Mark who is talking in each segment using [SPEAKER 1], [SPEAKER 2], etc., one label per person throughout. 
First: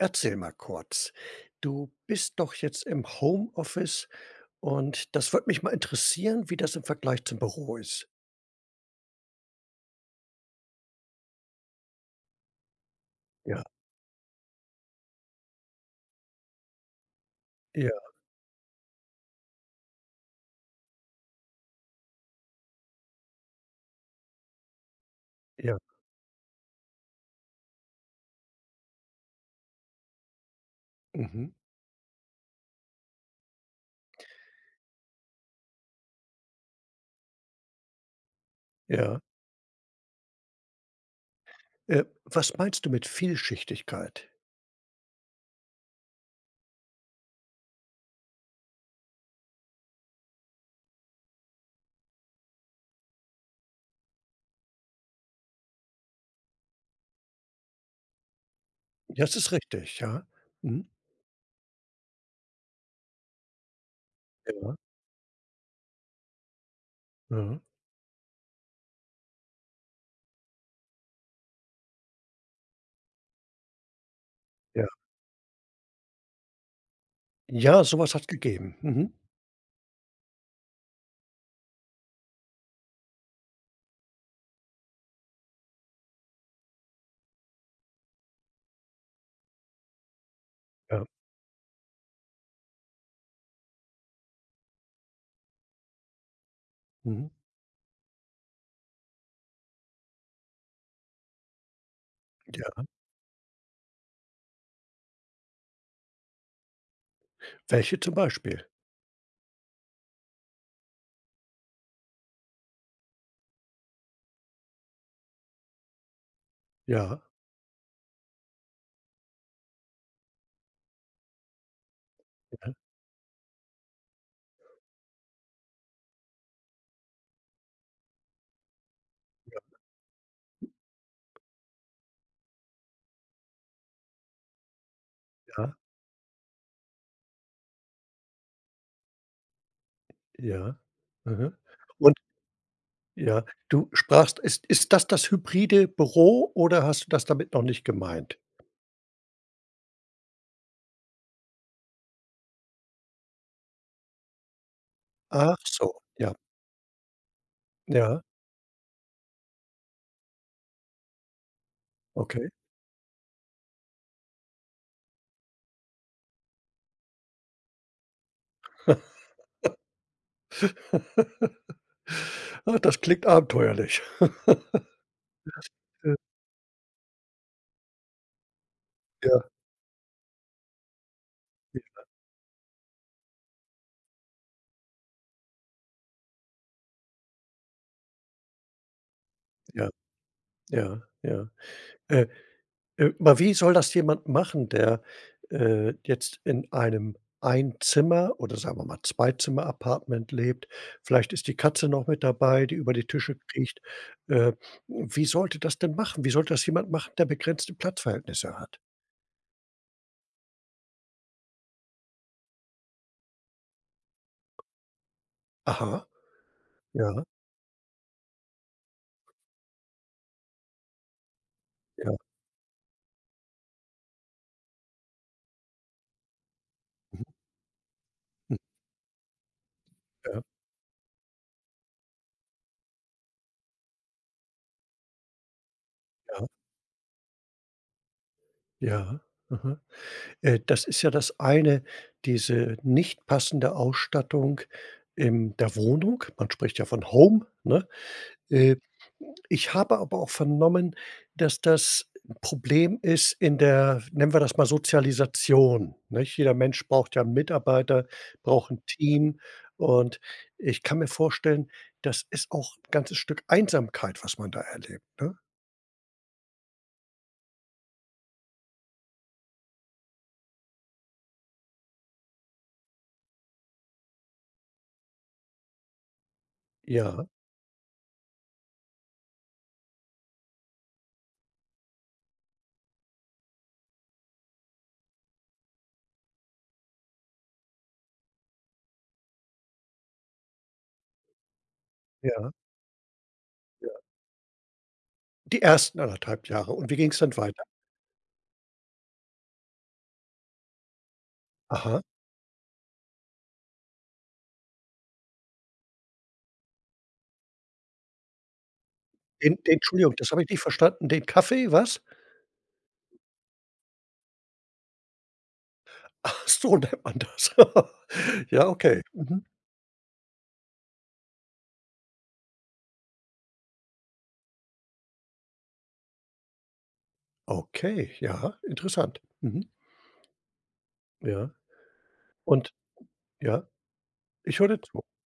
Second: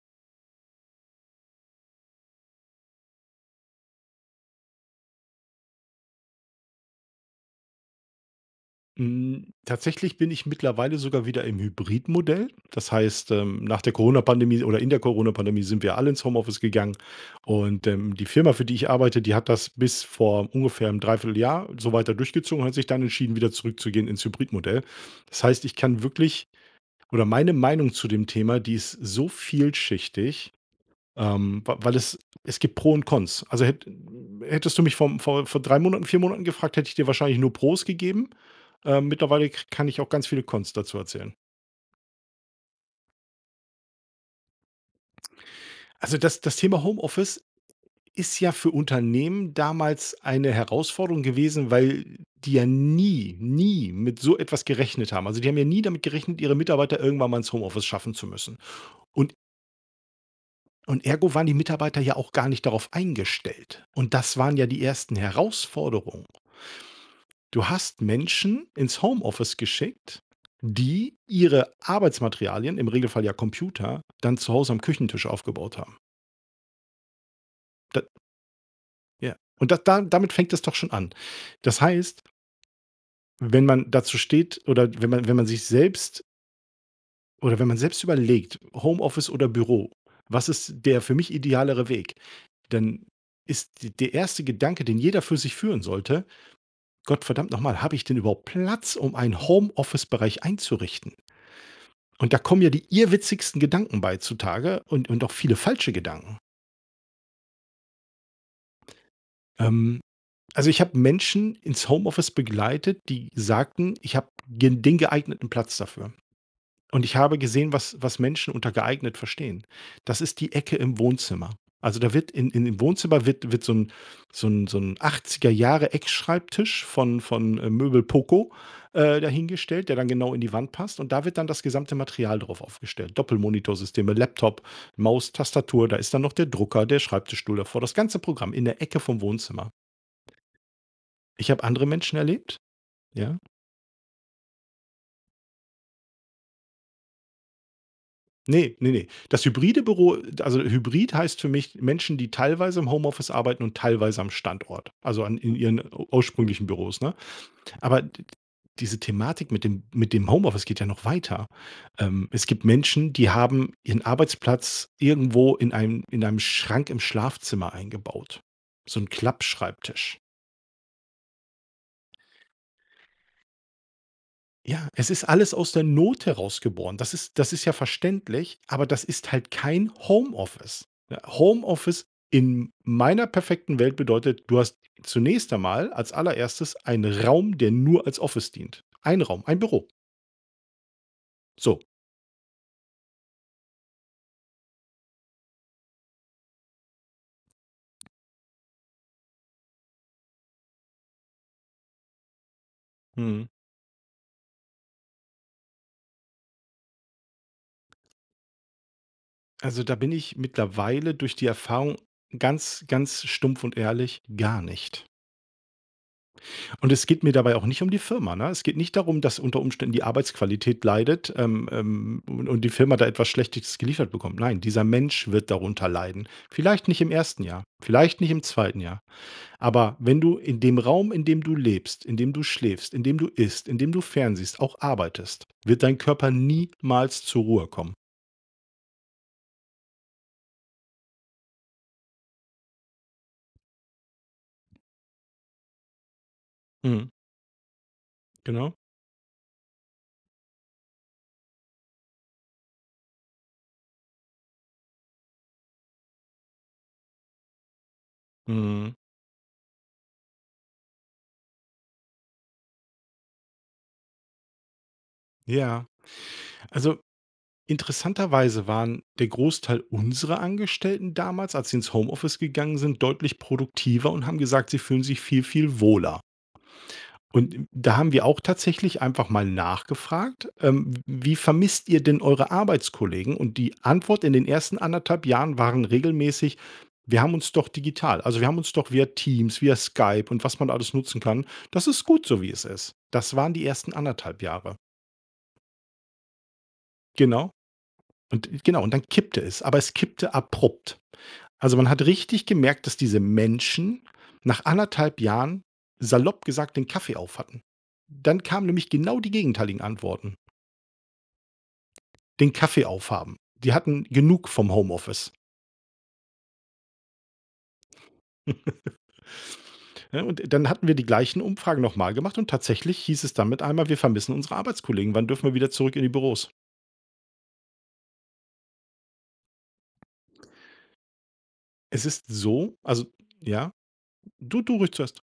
[SPEAKER 1] Erzähl mal kurz. Du bist doch jetzt im Homeoffice. Und das würde mich mal interessieren, wie das im Vergleich zum Büro ist.
[SPEAKER 2] Hm, tatsächlich bin ich mittlerweile sogar wieder im Hybridmodell. Das heißt, ähm,
[SPEAKER 1] Ja.
[SPEAKER 2] nach der Corona-Pandemie oder in der Corona-Pandemie sind wir alle ins Homeoffice gegangen. Und,
[SPEAKER 1] Ja.
[SPEAKER 2] ähm, die Firma, für die ich arbeite, die hat das bis vor ungefähr 'nem Dreivierteljahr so weiter durchgezogen und hat sich dann entschieden, wieder zurückzugehen ins Hybridmodell. Das heißt, ich
[SPEAKER 1] Ja.
[SPEAKER 2] kann wirklich oder meine Meinung zu dem Thema, die ist so vielschichtig,
[SPEAKER 1] Mhm.
[SPEAKER 2] ähm, w weil es es gibt Pro und Cons. Also hät hättest du mich vom vor vor 3 Monaten, 4 Monaten gefragt, hätte ich dir wahrscheinlich nur Pros gegeben, äh.
[SPEAKER 1] Ja.
[SPEAKER 2] Mittlerweile ka kann ich auch ganz viele Cons dazu erzählen.
[SPEAKER 1] Äh, was meinst du mit Vielschichtigkeit?
[SPEAKER 2] Also, das das Thema Homeoffice ist ja für Unternehmen damals eine Herausforderung gewesen, weil die ja nie, nie mit so etwas gerechnet haben. Also, die haben ja nie damit gerechnet, ihre Mitarbeiter irgendwann mal ins Homeoffice schaffen zu müssen, und
[SPEAKER 1] Das ist richtig, ja. Mhm.
[SPEAKER 2] und ergo waren die Mitarbeiter ja auch gar nicht darauf eingestellt. Und das waren ja
[SPEAKER 1] Ja.
[SPEAKER 2] die ersten Herausforderungen.
[SPEAKER 1] Ja.
[SPEAKER 2] Du hast Menschen ins Homeoffice geschickt, die ihre Arbeitsmaterialien, im Regelfall ja Computer, dann zu Hause am
[SPEAKER 1] Ja.
[SPEAKER 2] Küchentisch aufgebaut haben.
[SPEAKER 1] Ja,
[SPEAKER 2] Da
[SPEAKER 1] sowas hat's gegeben. Mhm.
[SPEAKER 2] Ja, und da da damit fängt es doch schon an. Das heißt wenn man dazu steht oder wenn man wenn man sich selbst oder wenn man selbst überlegt: „Homeoffice oder Büro. Was ist der
[SPEAKER 1] Ja.
[SPEAKER 2] für mich idealere Weg?“ Dann ist der erste Gedanke, den jeder für sich führen sollte: „Gott
[SPEAKER 1] Mhm.
[SPEAKER 2] verdammt noch mal, habe ich denn überhaupt Platz, um einen Home-Office-Bereich einzurichten?“ Und da kommen ja die
[SPEAKER 1] Ja.
[SPEAKER 2] irrwitzigsten Gedanken bei zutage und und auch viele falsche Gedanken.
[SPEAKER 1] Welche zum Beispiel?
[SPEAKER 2] Ähm, also, ich habe Menschen ins Homeoffice begleitet, die sagten: „Ich habe g den geeigneten Platz dafür.“ Und ich
[SPEAKER 1] Ja.
[SPEAKER 2] habe gesehen, was was Menschen unter geeignet verstehen. Das ist die Ecke im Wohnzimmer. Also, da wird in im
[SPEAKER 1] Ja.
[SPEAKER 2] im Wohnzimmer wird wird so 'n so 'n so 'n 80er Jahre Eckschreibtisch von von, äh, Möbel Poco, äh,
[SPEAKER 1] Ja.
[SPEAKER 2] dahingestellt, der dann genau in die Wand passt. Und da wird dann das gesamte Material drauf aufgestellt, Doppelmonitorsysteme, Laptop, Maus,
[SPEAKER 1] Ja.
[SPEAKER 2] Tastatur. Da ist dann noch der Drucker, der Schreibtischstuhl davor, das ganze Programm, in der Ecke vom Wohnzimmer.
[SPEAKER 1] Ja.
[SPEAKER 2] Ich
[SPEAKER 1] Aha.
[SPEAKER 2] habe andere
[SPEAKER 1] Und
[SPEAKER 2] Menschen erlebt Ja.
[SPEAKER 1] Ja, du sprachst ist ist das das hybride Büro, oder hast du das damit noch nicht gemeint?
[SPEAKER 2] Ne, ne, ne. Das hybride Büro also, Hybrid heißt für mich Menschen, die teilweise im Homeoffice arbeiten und teilweise am Standort. Also, an in
[SPEAKER 1] Ach
[SPEAKER 2] ihren
[SPEAKER 1] so, ja.
[SPEAKER 2] ursprünglichen Büros, ne? Aber
[SPEAKER 1] Ja.
[SPEAKER 2] d d diese Thematik mit dem mit dem Homeoffice geht ja noch weiter. Ähm, es
[SPEAKER 1] Okay.
[SPEAKER 2] gibt Menschen, die haben ihren Arbeitsplatz irgendwo in einem in einem Schrank im Schlafzimmer eingebaut, so 'n Klappschreibtisch.
[SPEAKER 1] Ah, das klingt abenteuerlich.
[SPEAKER 2] Ja, es ist alles aus der
[SPEAKER 1] [unintelligible]
[SPEAKER 2] Not heraus geboren. Das ist das ist ja verständlich, aber das ist
[SPEAKER 1] Ja.
[SPEAKER 2] halt kein Homeoffice.
[SPEAKER 1] Ja.
[SPEAKER 2] Homeoffice in meiner perfekten Welt bedeutet: Du hast zunächst einmal als allererstes einen Raum, der nur als Office dient, ein Raum, ein Büro.
[SPEAKER 1] Ja. Ja, ja.
[SPEAKER 2] So.
[SPEAKER 1] Äh, äh, aber wie soll das jemand machen, der, äh, jetzt in einem Ein-Zimmer oder sagen wir mal, Zwei-Zimmer-Apartment lebt? Vielleicht ist die Katze noch mit dabei, die über die Tische
[SPEAKER 2] Mhm.
[SPEAKER 1] kriecht. Äh, wie soll der das denn machen? Wie soll das jemand machen, der begrenzte Platzverhältnisse hat?
[SPEAKER 2] Also da bin ich mittlerweile durch die Erfahrung ganz, ganz stumpf und ehrlich, gar nicht.
[SPEAKER 1] Aha.
[SPEAKER 2] Und es geht
[SPEAKER 1] Ja.
[SPEAKER 2] mir dabei auch nicht um die Firma, ne? Es geht nicht darum, dass unter Umständen die Arbeitsqualität leidet, ähm
[SPEAKER 1] Ja.
[SPEAKER 2] ähm u und die Firma da etwas Schlechtes geliefert bekommt. Nein, dieser Mensch wird darunter leiden. Vielleicht nicht im
[SPEAKER 1] Mhm.
[SPEAKER 2] 1. Jahr, vielleicht nicht im
[SPEAKER 1] [unintelligible]
[SPEAKER 2] 2. Jahr. Aber wenn du
[SPEAKER 1] Ja.
[SPEAKER 2] in dem Raum, in dem du lebst, in dem du schläfst, in dem du isst, in dem du fern siehst, auch arbeitest, wird dein Körper
[SPEAKER 1] Ja.
[SPEAKER 2] niemals zur Ruhe kommen.
[SPEAKER 1] Ja, aha äh, das ist ja das eine. Diese nicht passende Ausstattung in der Wohnung. Man spricht ja
[SPEAKER 2] Mhm.
[SPEAKER 1] von Home, ne?
[SPEAKER 2] Genau.
[SPEAKER 1] Äh, ich habe aber auch vernommen, dass, das Problem ist, in der, nennen wir das mal, Sozialisation, nech? Jeder Mensch braucht ja Mitarbeiter, braucht 'n
[SPEAKER 2] Mhm.
[SPEAKER 1] Team. Und ich kann mir vorstellen, das ist auch ganzes Stück Einsamkeit, was man da erlebt, ne?
[SPEAKER 2] Ja, also interessanterweise waren der Großteil unserer Angestellten damals, als sie ins Homeoffice gegangen sind, deutlich produktiver und haben gesagt, sie fühlen sich viel, viel wohler.
[SPEAKER 1] Ja.
[SPEAKER 2] Und d da haben wir auch tatsächlich einfach mal nachgefragt. Ähm: „Wie vermisst ihr denn eure Arbeitskollegen?" Und die Antwort in den ersten 1 1/2 Jahren waren regelmäßig: „Wir haben uns doch digital. Also, wir haben uns doch via Teams, via Skype und was man alles nutzen kann. Das ist gut so, wie
[SPEAKER 1] Ja.
[SPEAKER 2] es ist." Das waren die
[SPEAKER 1] Ja.
[SPEAKER 2] 1. 1 1/2 Jahre.
[SPEAKER 1] Die 1. 1 1/2 Jahre. Und wie ging es dann
[SPEAKER 2] Genau.
[SPEAKER 1] weiter?
[SPEAKER 2] Und genau. Und dann kippte es, aber es kippte abrupt. Also, man
[SPEAKER 1] Aha.
[SPEAKER 2] hat richtig gemerkt, dass diese Menschen nach 1 1/2 Jahren, salopp gesagt, den Kaffee aufhatten. Dann kamen nämlich genau die
[SPEAKER 1] En
[SPEAKER 2] gegenteiligen
[SPEAKER 1] Entschuldigung, das
[SPEAKER 2] Antworten.
[SPEAKER 1] habe ich nicht verstanden. Den Kaffee, was?
[SPEAKER 2] Den Kaffee aufhaben. Wir hatten genug vom Homeoffice.
[SPEAKER 1] Ach so nennt man das. Ja, okay, mhm.
[SPEAKER 2] Ne, und dann hatten wir die gleichen Umfragen noch mal gemacht und tatsächlich hieß es dann mit einmal: „Wir vermissen unsere Arbeitskollegen. Wann dürfen wir wieder zurück in die Büros?“
[SPEAKER 1] Okay, ja, interessant. Mhm. Ja
[SPEAKER 2] Es ist
[SPEAKER 1] und
[SPEAKER 2] so also,
[SPEAKER 1] ja?
[SPEAKER 2] ja?
[SPEAKER 1] Ich
[SPEAKER 2] Du
[SPEAKER 1] höre
[SPEAKER 2] du
[SPEAKER 1] dir
[SPEAKER 2] ruhig
[SPEAKER 1] zu.
[SPEAKER 2] zuerst.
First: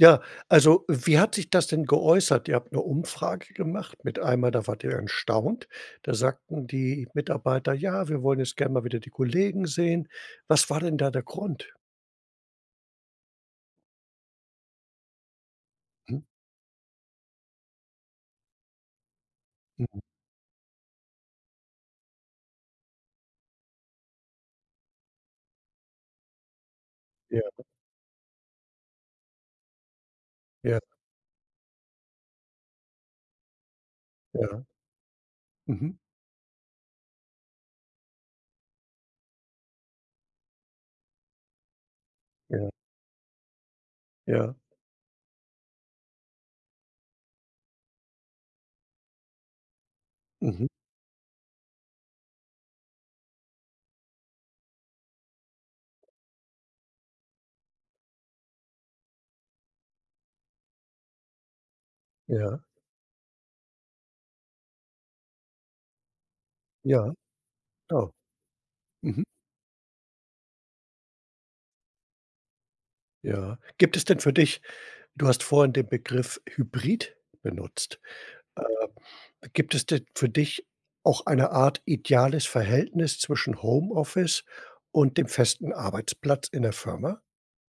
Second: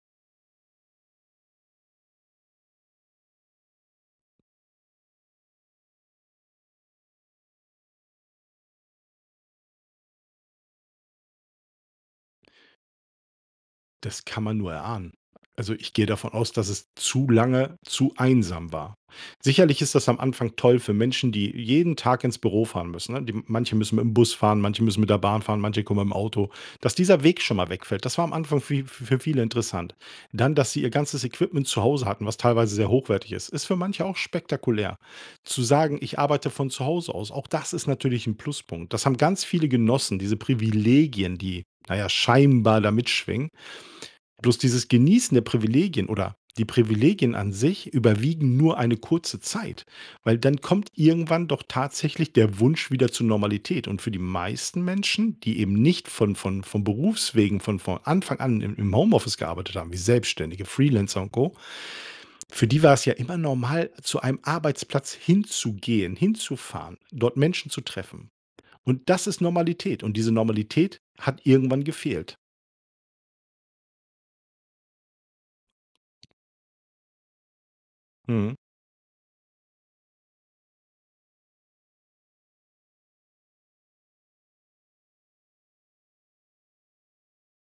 [SPEAKER 1] Ja. Also, wie hat sich das denn geäußert? Ihr habt 'ne Umfrage gemacht, mit einmal, da wart ihr erstaunt, da sagten die Mitarbeiter: „Ja, wir wollen jetzt gern mal wieder die Kollegen sehen.“ Was war denn da der Grund?
[SPEAKER 2] Das kann man nur erahnen. Also, ich gehe
[SPEAKER 1] Mhm.
[SPEAKER 2] davon aus, dass es zu lange zu einsam war. Sicherlich ist
[SPEAKER 1] Mhm.
[SPEAKER 2] das am Anfang toll für Menschen, die jeden Tag ins Büro fahren müssen, ne? Die manche müssen mit dem Bus fahren, manche müssen mit der Bahn fahren, manche kommen mit'm Auto. Dass dieser
[SPEAKER 1] Ja.
[SPEAKER 2] Weg schon mal wegfällt, das war am Anfang für f für viele interessant. Dann, dass
[SPEAKER 1] Ja.
[SPEAKER 2] sie ihr ganzes Equipment zu Hause hatten, was teilweise sehr hochwertig ist, ist für manche auch
[SPEAKER 1] Ja.
[SPEAKER 2] spektakulär. Zu sagen:
[SPEAKER 1] Mhm.
[SPEAKER 2] „Ich arbeite von zu Hause aus,” auch das ist natürlich 'n Pluspunkt. Das haben ganz viele genossen, diese Privilegien, die na ja,
[SPEAKER 1] Ja.
[SPEAKER 2] scheinbar da mitschwingen.
[SPEAKER 1] Ja.
[SPEAKER 2] Bloß, dieses Genießen der Privilegien oder die Privilegien an sich überwiegen nur eine kurze Zeit, weil dann
[SPEAKER 1] Mhm.
[SPEAKER 2] kommt irgendwann doch tatsächlich der Wunsch wieder zur Normalität. Und für die meisten Menschen, die eben nicht von von von Berufswegen von von Anfang an im im Home-Office gearbeitet haben, wie Selbstständige, Freelancer und Co.
[SPEAKER 1] Ja.
[SPEAKER 2] Für die war's ja immer normal, zu einem Arbeitsplatz hinzugehen, hinzufahren,
[SPEAKER 1] Ja,
[SPEAKER 2] dort Menschen zu
[SPEAKER 1] so.
[SPEAKER 2] treffen. Und
[SPEAKER 1] Mhm.
[SPEAKER 2] das ist Normalität. Und diese Normalität hat irgendwann gefehlt.
[SPEAKER 1] Ja. Gibt es denn für dich du hast vorhin den Begriff Hybrid benutzt.
[SPEAKER 2] Mhm.
[SPEAKER 1] Äh, gibt es denn für dich auch eine Art ideales Verhältnis zwischen Homeoffice und dem festen Arbeitsplatz in der Firma?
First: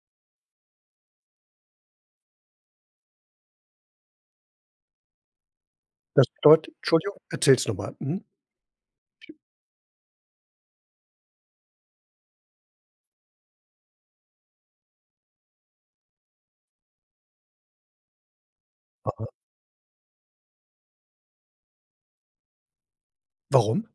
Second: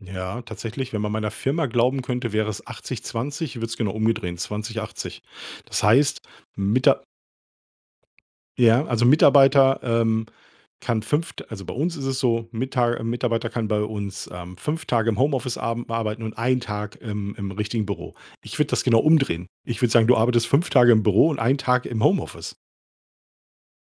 [SPEAKER 2] Ja, tatsächlich. Wenn man meiner Firma glauben könnte, wäre es 80 20, ich würde es genau umdrehen, 20 80. Das heißt
[SPEAKER 1] Das bedeutet
[SPEAKER 2] Mita
[SPEAKER 1] Entschuldigung, erzähl's noch mal, mhm.
[SPEAKER 2] Ja, also Mitarbeiter, ähm, kann 5 d also bei uns ist es so Mita äh, Mitarbeiter kann bei uns, ähm, 5 Tage im Homeoffice abem arbeiten und einen Tag im im richtigen Büro. Ich würde das genau
[SPEAKER 1] Aha.
[SPEAKER 2] umdrehen. Ich würde sagen, du arbeitest 5 Tage im Büro und einen Tag im Homeoffice.
[SPEAKER 1] Warum?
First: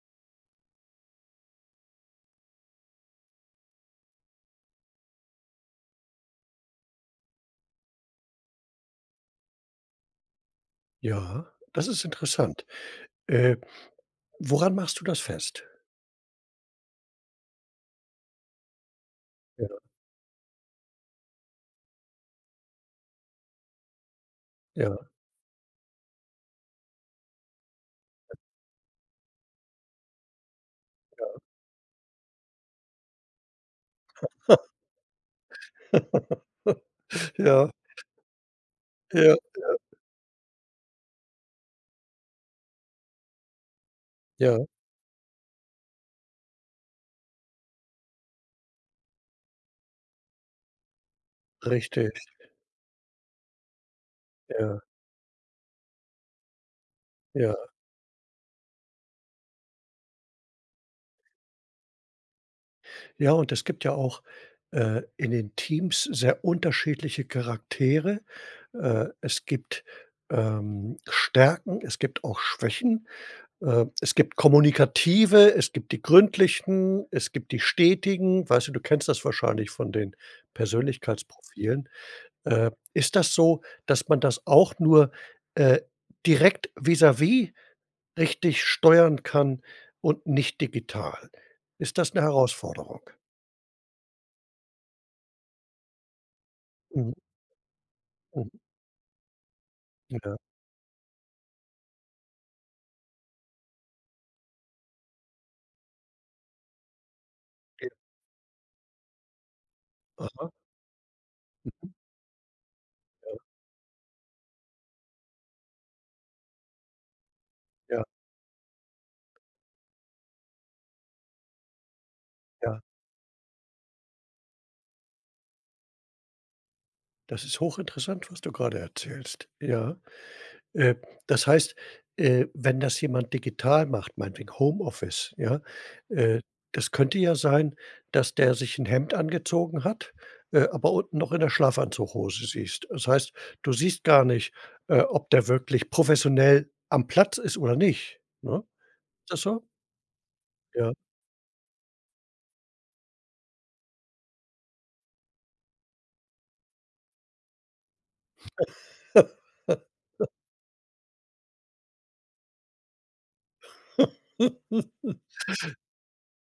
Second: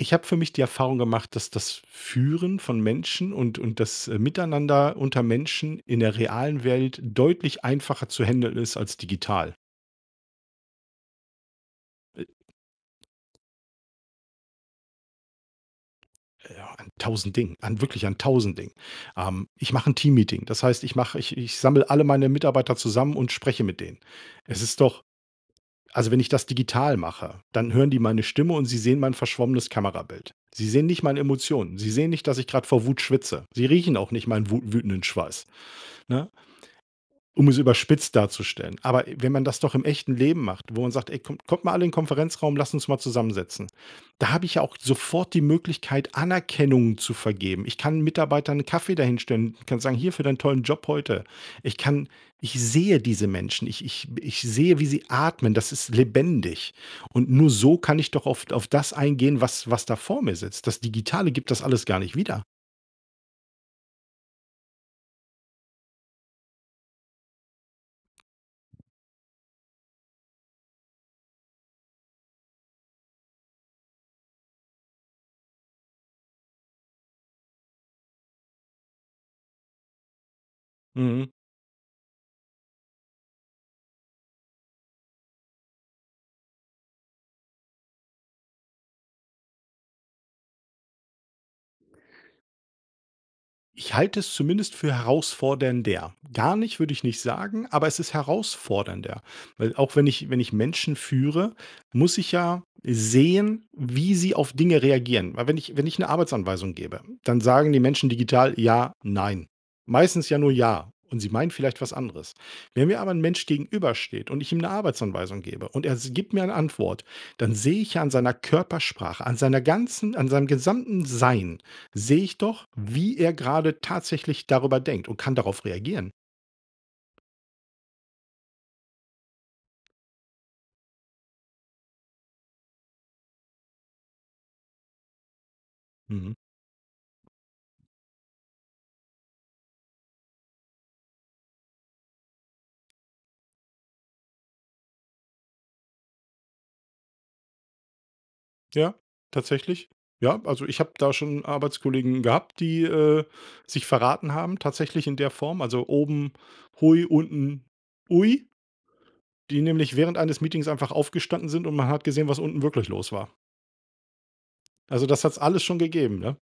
[SPEAKER 2] Ich habe für mich die Erfahrung gemacht, dass das Führen von Menschen und und das, äh, Miteinander unter Menschen in der realen Welt deutlich einfacher zu händeln ist als digital.
[SPEAKER 1] Ja, das ist
[SPEAKER 2] Äh.
[SPEAKER 1] interessant. Äh, woran machst du das fest?
[SPEAKER 2] Ja an 1000 Dingen. An wirklich an 1000 Dingen. Ähm, ich
[SPEAKER 1] Ja.
[SPEAKER 2] mache 'n Teammeeting. Das heißt, ich mache ich ich sammle alle meine Mitarbeiter zusammen und spreche mit denen. Es ist doch
[SPEAKER 1] Ja.
[SPEAKER 2] also, wenn ich das digital mache, dann hören die meine
[SPEAKER 1] [unintelligible]
[SPEAKER 2] Stimme, und sie sehen mein verschwommenes Kamerabild. Sie sehen nicht meine
[SPEAKER 1] Ja.
[SPEAKER 2] Emotionen. Sie sehen nicht, dass ich gerade vor Wut schwitze. Sie riechen auch nicht meinen wu wütenden Schweiß, ne? Um es
[SPEAKER 1] Ja.
[SPEAKER 2] überspitzt darzustellen. Aber
[SPEAKER 1] Ja,
[SPEAKER 2] wenn man das doch
[SPEAKER 1] ja.
[SPEAKER 2] im echten Leben macht, wo man sagt: „Ey kommt kommt mal alle in Konferenzraum, lasst uns mal zusammensetzen.“ Da habe ich
[SPEAKER 1] Ja.
[SPEAKER 2] ja auch sofort die Möglichkeit, Anerkennung zu vergeben. Ich kann Mitarbeitern 'n Kaffee da hinstellen. Ich kann sagen: „Hier, für deinen tollen Job heute.“ Ich kann
[SPEAKER 1] Richtig.
[SPEAKER 2] ich sehe diese Menschen. Ich ich ich
[SPEAKER 1] Ja.
[SPEAKER 2] sehe, wie sie atmen. Das ist lebendig und nur
[SPEAKER 1] Ja.
[SPEAKER 2] so kann ich doch auf auf das eingehen, was was da vor mir sitzt. Das Digitale gibt das alles gar nicht wieder.
[SPEAKER 1] Ja, und es gibt ja auch, äh, in den Teams sehr unterschiedliche Charaktere. Äh, es gibt, ähm, Stärken. Es gibt auch Schwächen. Äh, es gibt Kommunikative. Es gibt die gründlichen. Es gibt die stetigen. Weißt du, du kennst das wahrscheinlich von den
[SPEAKER 2] Mhm.
[SPEAKER 1] Persönlichkeitsprofilen. Äh, ist das so, dass man das auch nur, äh, direkt vis-à-vis richtig steuern kann und nicht digital, ist das 'ne Herausforderung?
[SPEAKER 2] Ich halte es zumindest für herausfordernder. Gar nicht, würde ich
[SPEAKER 1] Mhm.
[SPEAKER 2] nicht sagen. Aber es ist
[SPEAKER 1] Mhm.
[SPEAKER 2] herausfordernder. Weil auch wenn ich
[SPEAKER 1] Ja.
[SPEAKER 2] wenn ich Menschen führe, muss ich ja sehen, wie sie auf Dinge reagieren. Weil wenn ich wenn ich 'ne Arbeitsanweisung gebe, dann sagen die
[SPEAKER 1] [unintelligible]
[SPEAKER 2] Menschen digital: „Ja, nein“. Meistens ja
[SPEAKER 1] Aha.
[SPEAKER 2] nur „ja“. Und sie meinen vielleicht
[SPEAKER 1] Mhm.
[SPEAKER 2] was anderes. Wenn mir aber 'n
[SPEAKER 1] Ja.
[SPEAKER 2] Mensch gegenübersteht und ich ihm 'ne Arbeitsanweisung gebe und er s gibt mir eine Antwort, dann sehe ich
[SPEAKER 1] Ja.
[SPEAKER 2] ja an seiner Körpersprache, an seiner ganzen an seinem gesamten Sein sehe ich doch,
[SPEAKER 1] Ja.
[SPEAKER 2] wie er gerade tatsächlich darüber denkt und kann darauf reagieren.
[SPEAKER 1] Das ist hochinteressant, was du gerade erzählst, ja? Äh, das heißt, äh, wenn das jemand digital macht, meinetwegen Homeoffice, ja,
[SPEAKER 2] Mhm.
[SPEAKER 1] äh, das könnte ja sein, dass der sich 'n Hemd angezogen hat, äh, aber unten noch in der Schlafanzughose siehst. Das heißt, du siehst gar nicht, äh, ob der wirklich professionell am Platz ist oder nicht, ne?
[SPEAKER 2] Ja,
[SPEAKER 1] Ist das so?
[SPEAKER 2] tatsächlich. Ja, also, ich habe
[SPEAKER 1] Ja.
[SPEAKER 2] da schon Arbeitskollegen gehabt, die, äh, sich verraten haben, tatsächlich in der Form. Also, oben hui unten ui. Die nämlich während eines Meetings einfach aufgestanden sind, und man hat gesehen, was unten wirklich los war. Also, das hat's alles schon gegeben, ne?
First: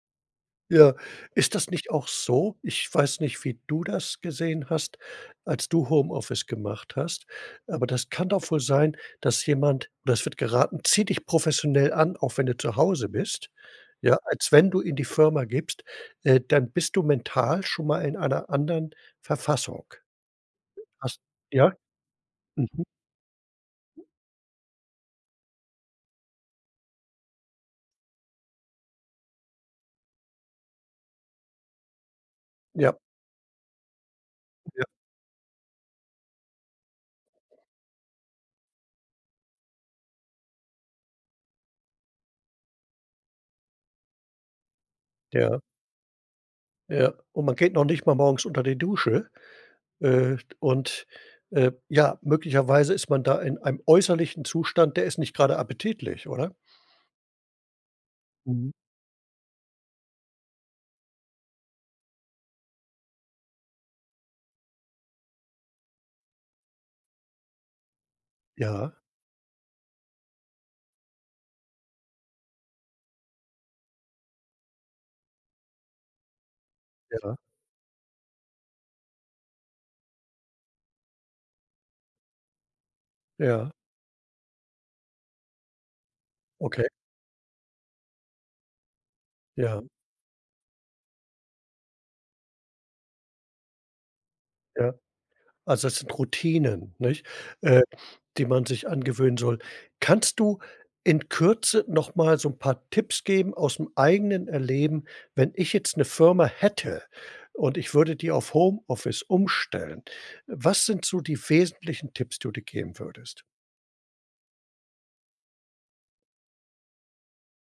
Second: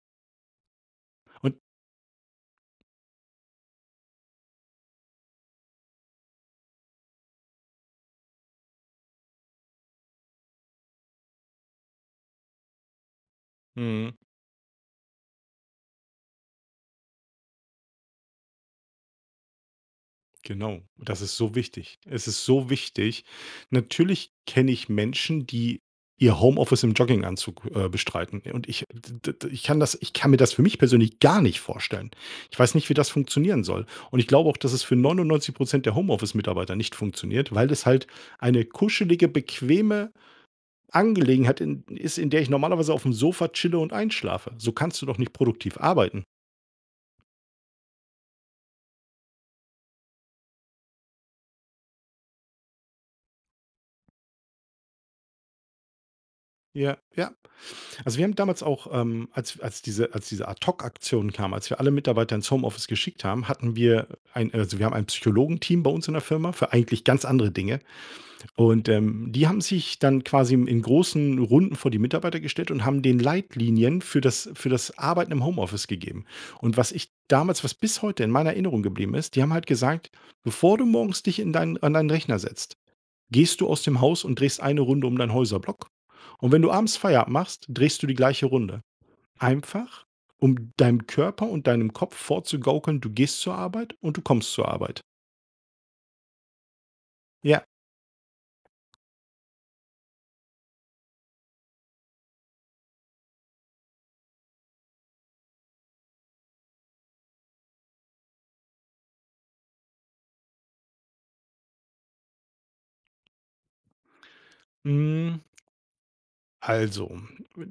[SPEAKER 1] Ja. Ist
[SPEAKER 2] Und
[SPEAKER 1] das nicht auch so? Ich weiß nicht, wie du das gesehen hast, als du Homeoffice gemacht hast. Aber das kann doch wohl sein, dass jemand das wird geraten: „Zieh dich professionell an. Auch wenn du zu Hause bist.
[SPEAKER 2] Mhm.
[SPEAKER 1] Ja, als wenn du in die Firma gibst. Äh, dann bist du mental schon mal in einer anderen Verfassung.“
[SPEAKER 2] Genau. Und
[SPEAKER 1] Has
[SPEAKER 2] das ist so
[SPEAKER 1] ja?
[SPEAKER 2] wichtig. Es ist so
[SPEAKER 1] Mhm.
[SPEAKER 2] wichtig. Natürlich kenne ich Menschen, die ihr Homeoffice im Jogginganzug, äh, bestreiten. Und ich d d d ich kann das ich kann mir das für mich persönlich gar nicht vorstellen. Ich weiß nicht, wie
[SPEAKER 1] Ja.
[SPEAKER 2] das funktionieren soll. Und ich glaube auch, dass es
[SPEAKER 1] Ja.
[SPEAKER 2] für 99 % der Homeoffice-Mitarbeiter nicht funktioniert, weil es halt eine kuschelige, bequeme Angelegenheit in ist, in der ich normalerweise aufm Sofa chille und einschlafe, so kannst du doch nicht
[SPEAKER 1] Ja.
[SPEAKER 2] produktiv arbeiten.
[SPEAKER 1] Ja, und man geht noch nicht mal morgens unter die Dusche. Äh, und, äh, ja, möglicherweise ist man da in einem äußerlichen Zustand, der ist nicht gerade appetitlich, oder?
[SPEAKER 2] Ja, ja. Also, wir haben damals
[SPEAKER 1] Mhm.
[SPEAKER 2] auch, ähm, als als diese als diese Ad-Hoc-Aktion kam. Als wir alle Mitarbeiter ins Homeoffice geschickt haben, hatten wir, äh, ein also, wir haben ein Psychologenteam bei uns in der Firma für eigentlich ganz andere Dinge. Und,
[SPEAKER 1] Ja.
[SPEAKER 2] ähm, die haben sich dann quasi im in großen Runden vor die Mitarbeiter gestellt und haben den Leitlinien für das für das Arbeiten im Homeoffice gegeben. Und was ich
[SPEAKER 1] Ja.
[SPEAKER 2] damals was bis heute in meiner Erinnerung geblieben ist. Die haben halt gesagt: „Bevor du morgens dich in dein an deinen Rechner setzt, gehst du
[SPEAKER 1] Ja.
[SPEAKER 2] aus dem Haus und drehst eine Runde um deinen Häuserblock. Und wenn du
[SPEAKER 1] Okay.
[SPEAKER 2] abends Feierabend machst, drehst du die gleiche Runde.“
[SPEAKER 1] Ja.
[SPEAKER 2] Einfach, um deinem Körper und deinem Kopf vorzugaukeln, du gehst zur Arbeit und du kommst zur
[SPEAKER 1] Ja.
[SPEAKER 2] Arbeit.
[SPEAKER 1] Also, das sind Routinen, nicht,
[SPEAKER 2] Ja.
[SPEAKER 1] äh, die man sich angewöhnen soll. Kannst du in Kürze noch mal so 'n paar Tipps geben ausm eigenen Erleben? Wenn ich jetzt 'ne Firma hätte und ich würde die auf Homeoffice umstellen. Was sind so die wesentlichen Tipps, die du geben würdest?
[SPEAKER 2] Hm also,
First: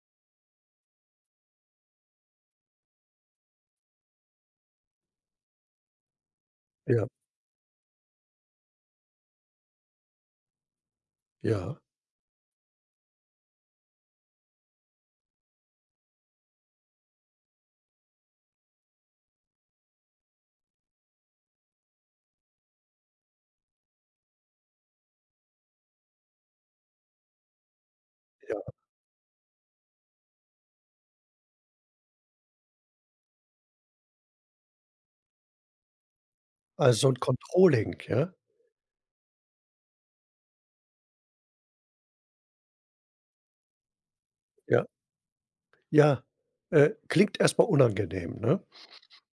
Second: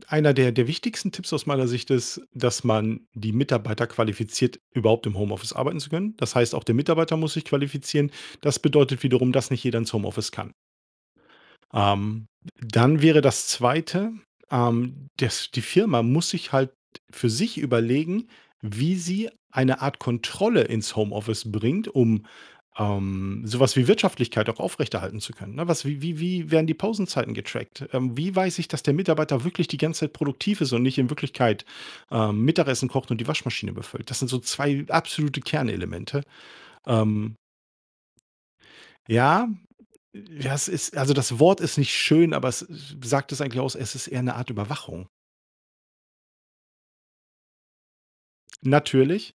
[SPEAKER 2] einer der der wichtigsten Tipps aus meiner Sicht ist, dass man die Mitarbeiter qualifiziert, überhaupt im Homeoffice arbeiten zu können. Das heißt, auch der
[SPEAKER 1] Ja.
[SPEAKER 2] Mitarbeiter muss sich qualifizieren. Das bedeutet wiederum, dass nicht jeder ins Homeoffice kann.
[SPEAKER 1] Ja.
[SPEAKER 2] Ähm, d dann wäre das zweite, ähm, dass die Firma muss sich halt für sich überlegen, wie sie eine Art Kontrolle ins Homeoffice bringt, um, ähm, so was wie Wirtschaftlichkeit auch aufrechterhalten zu können, ne? Was wie wie werden die Pausenzeiten getrackt? Ähm, wie weiß ich,
[SPEAKER 1] Ja.
[SPEAKER 2] dass der Mitarbeiter wirklich die ganze Zeit produktiv ist und nicht in Wirklichkeit, ähm, Mittagessen kocht und die Waschmaschine befüllt? Das sind so 2 absolute Kernelemente.
[SPEAKER 1] Also, 'n
[SPEAKER 2] Ähm
[SPEAKER 1] Controlling, ja?
[SPEAKER 2] Ja, äh, ja, es ist also, das Wort ist nicht schön, aber es s sagt es eigentlich aus. Es ist eher 'ne Art
[SPEAKER 1] Ja.
[SPEAKER 2] Überwachung.
[SPEAKER 1] Ja, äh, klingt erstmal unangenehm, ne?
[SPEAKER 2] Natürlich.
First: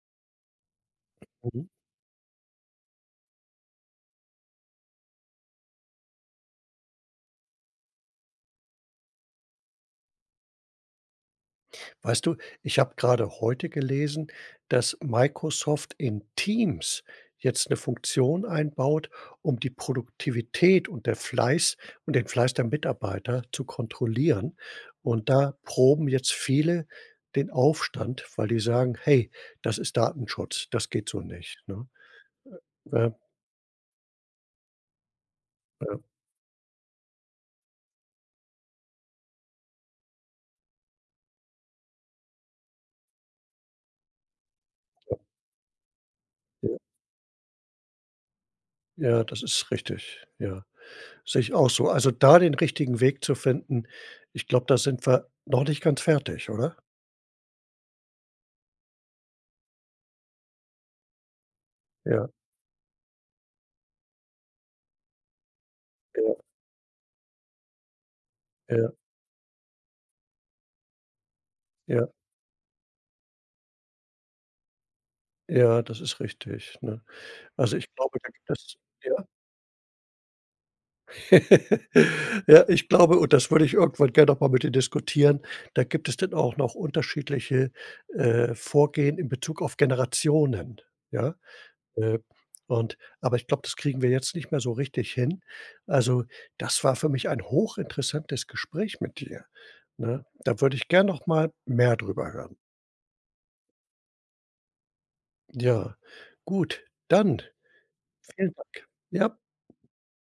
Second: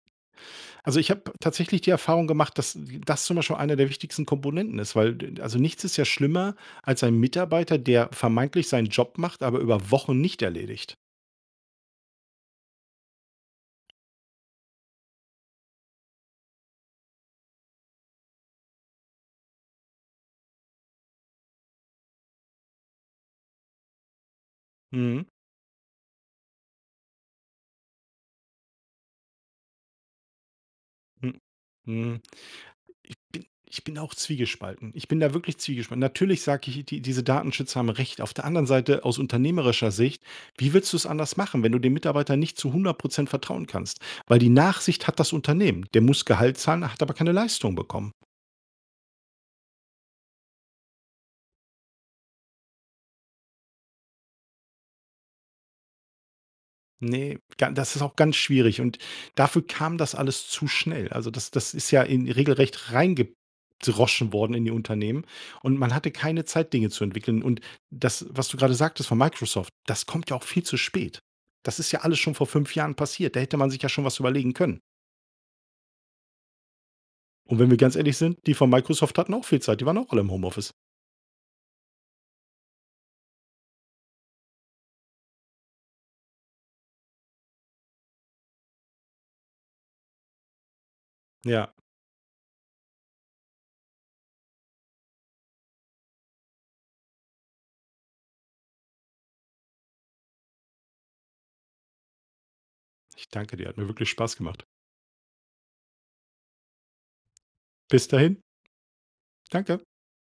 [SPEAKER 2] Also, ich habe
[SPEAKER 1] Mhm.
[SPEAKER 2] tatsächlich die Erfahrung gemacht, dass w das zum Beispiel einer der wichtigsten Komponenten ist, weil d äh, d also, nichts ist ja schlimmer als ein Mitarbeiter, der vermeintlich seinen Job macht, aber über Wochen nicht erledigt.
[SPEAKER 1] Weißt du, ich habe grade heute gelesen, dass Microsoft in Teams jetzt 'ne Funktion einbaut, um die Produktivität und der Fleiß und den Fleiß der Mitarbeiter zu kontrollieren.
[SPEAKER 2] Mhm.
[SPEAKER 1] Und da proben jetzt viele den Aufstand, weil die sagen: „Hey, das ist Datenschutz. Das geht so
[SPEAKER 2] Hm.
[SPEAKER 1] nicht”, ne?
[SPEAKER 2] Mhm.
[SPEAKER 1] Äh, äh.
[SPEAKER 2] Ich bin ich bin auch zwiegespalten. Ich bin da wirklich
[SPEAKER 1] Ja.
[SPEAKER 2] zwiegespalten. Natürlich sage ich die diese Datenschützer haben recht, auf der anderen Seite, aus unternehmerischer Sicht, wie willst du's anders machen, wenn du dem Mitarbeiter nicht zu 100 % vertrauen kannst? Weil die Nachsicht
[SPEAKER 1] Ja.
[SPEAKER 2] hat das Unternehmen. Der muss Gehalt
[SPEAKER 1] Ja.
[SPEAKER 2] zahlen, hat aber keine Leistung bekommen.
[SPEAKER 1] Ja, das ist richtig. Ja, sehe ich auch so. Also da den richtigen Weg zu finden, ich glaube, da sind wir noch nicht ganz fertig, oder?
[SPEAKER 2] Ne, ga das ist auch ganz schwierig. Und dafür kam das alles zu schnell. Also, das das ist ja in
[SPEAKER 1] Ja.
[SPEAKER 2] regelrecht reingedroschen worden in die Unternehmen. Und man hatte
[SPEAKER 1] Ja.
[SPEAKER 2] keine Zeit, Dinge zu entwickeln. Und das, was du grade
[SPEAKER 1] Ja.
[SPEAKER 2] sagtest von Microsoft, das kommt ja auch viel zu spät. Das ist ja
[SPEAKER 1] Ja.
[SPEAKER 2] alles schon vor 5 Jahren passiert. Da hätte man sich ja schon was überlegen können.
[SPEAKER 1] Ja, das ist richtig, ne?
[SPEAKER 2] Und wenn wir
[SPEAKER 1] Also, ich
[SPEAKER 2] ganz ehrlich
[SPEAKER 1] glaube, da
[SPEAKER 2] sind,
[SPEAKER 1] gibt
[SPEAKER 2] die von
[SPEAKER 1] es ja?
[SPEAKER 2] Microsoft hatten auch viel Zeit. Die waren auch alle im Homeoffice.
[SPEAKER 1] Ja, ich glaube, und das würde ich irgendwann gerne noch mal mit dir diskutieren, da gibt es dann auch noch unterschiedliche, äh, Vorgehen im Bezug auf Generationen. Ja,
[SPEAKER 2] Ja.
[SPEAKER 1] äh, und aber ich glaube, das kriegen wir jetzt nicht mehr so richtig hin. Also, das war für mich ein hochinteressantes Gespräch mit dir, ne? Da würde ich gern noch mal mehr drüber hören.
[SPEAKER 2] Ich danke dir, hat mir wirklich Spaß gemacht.
[SPEAKER 1] Ja, gut, dann,
[SPEAKER 2] Bis dahin.
[SPEAKER 1] vielen Dank, ja.
[SPEAKER 2] Danke.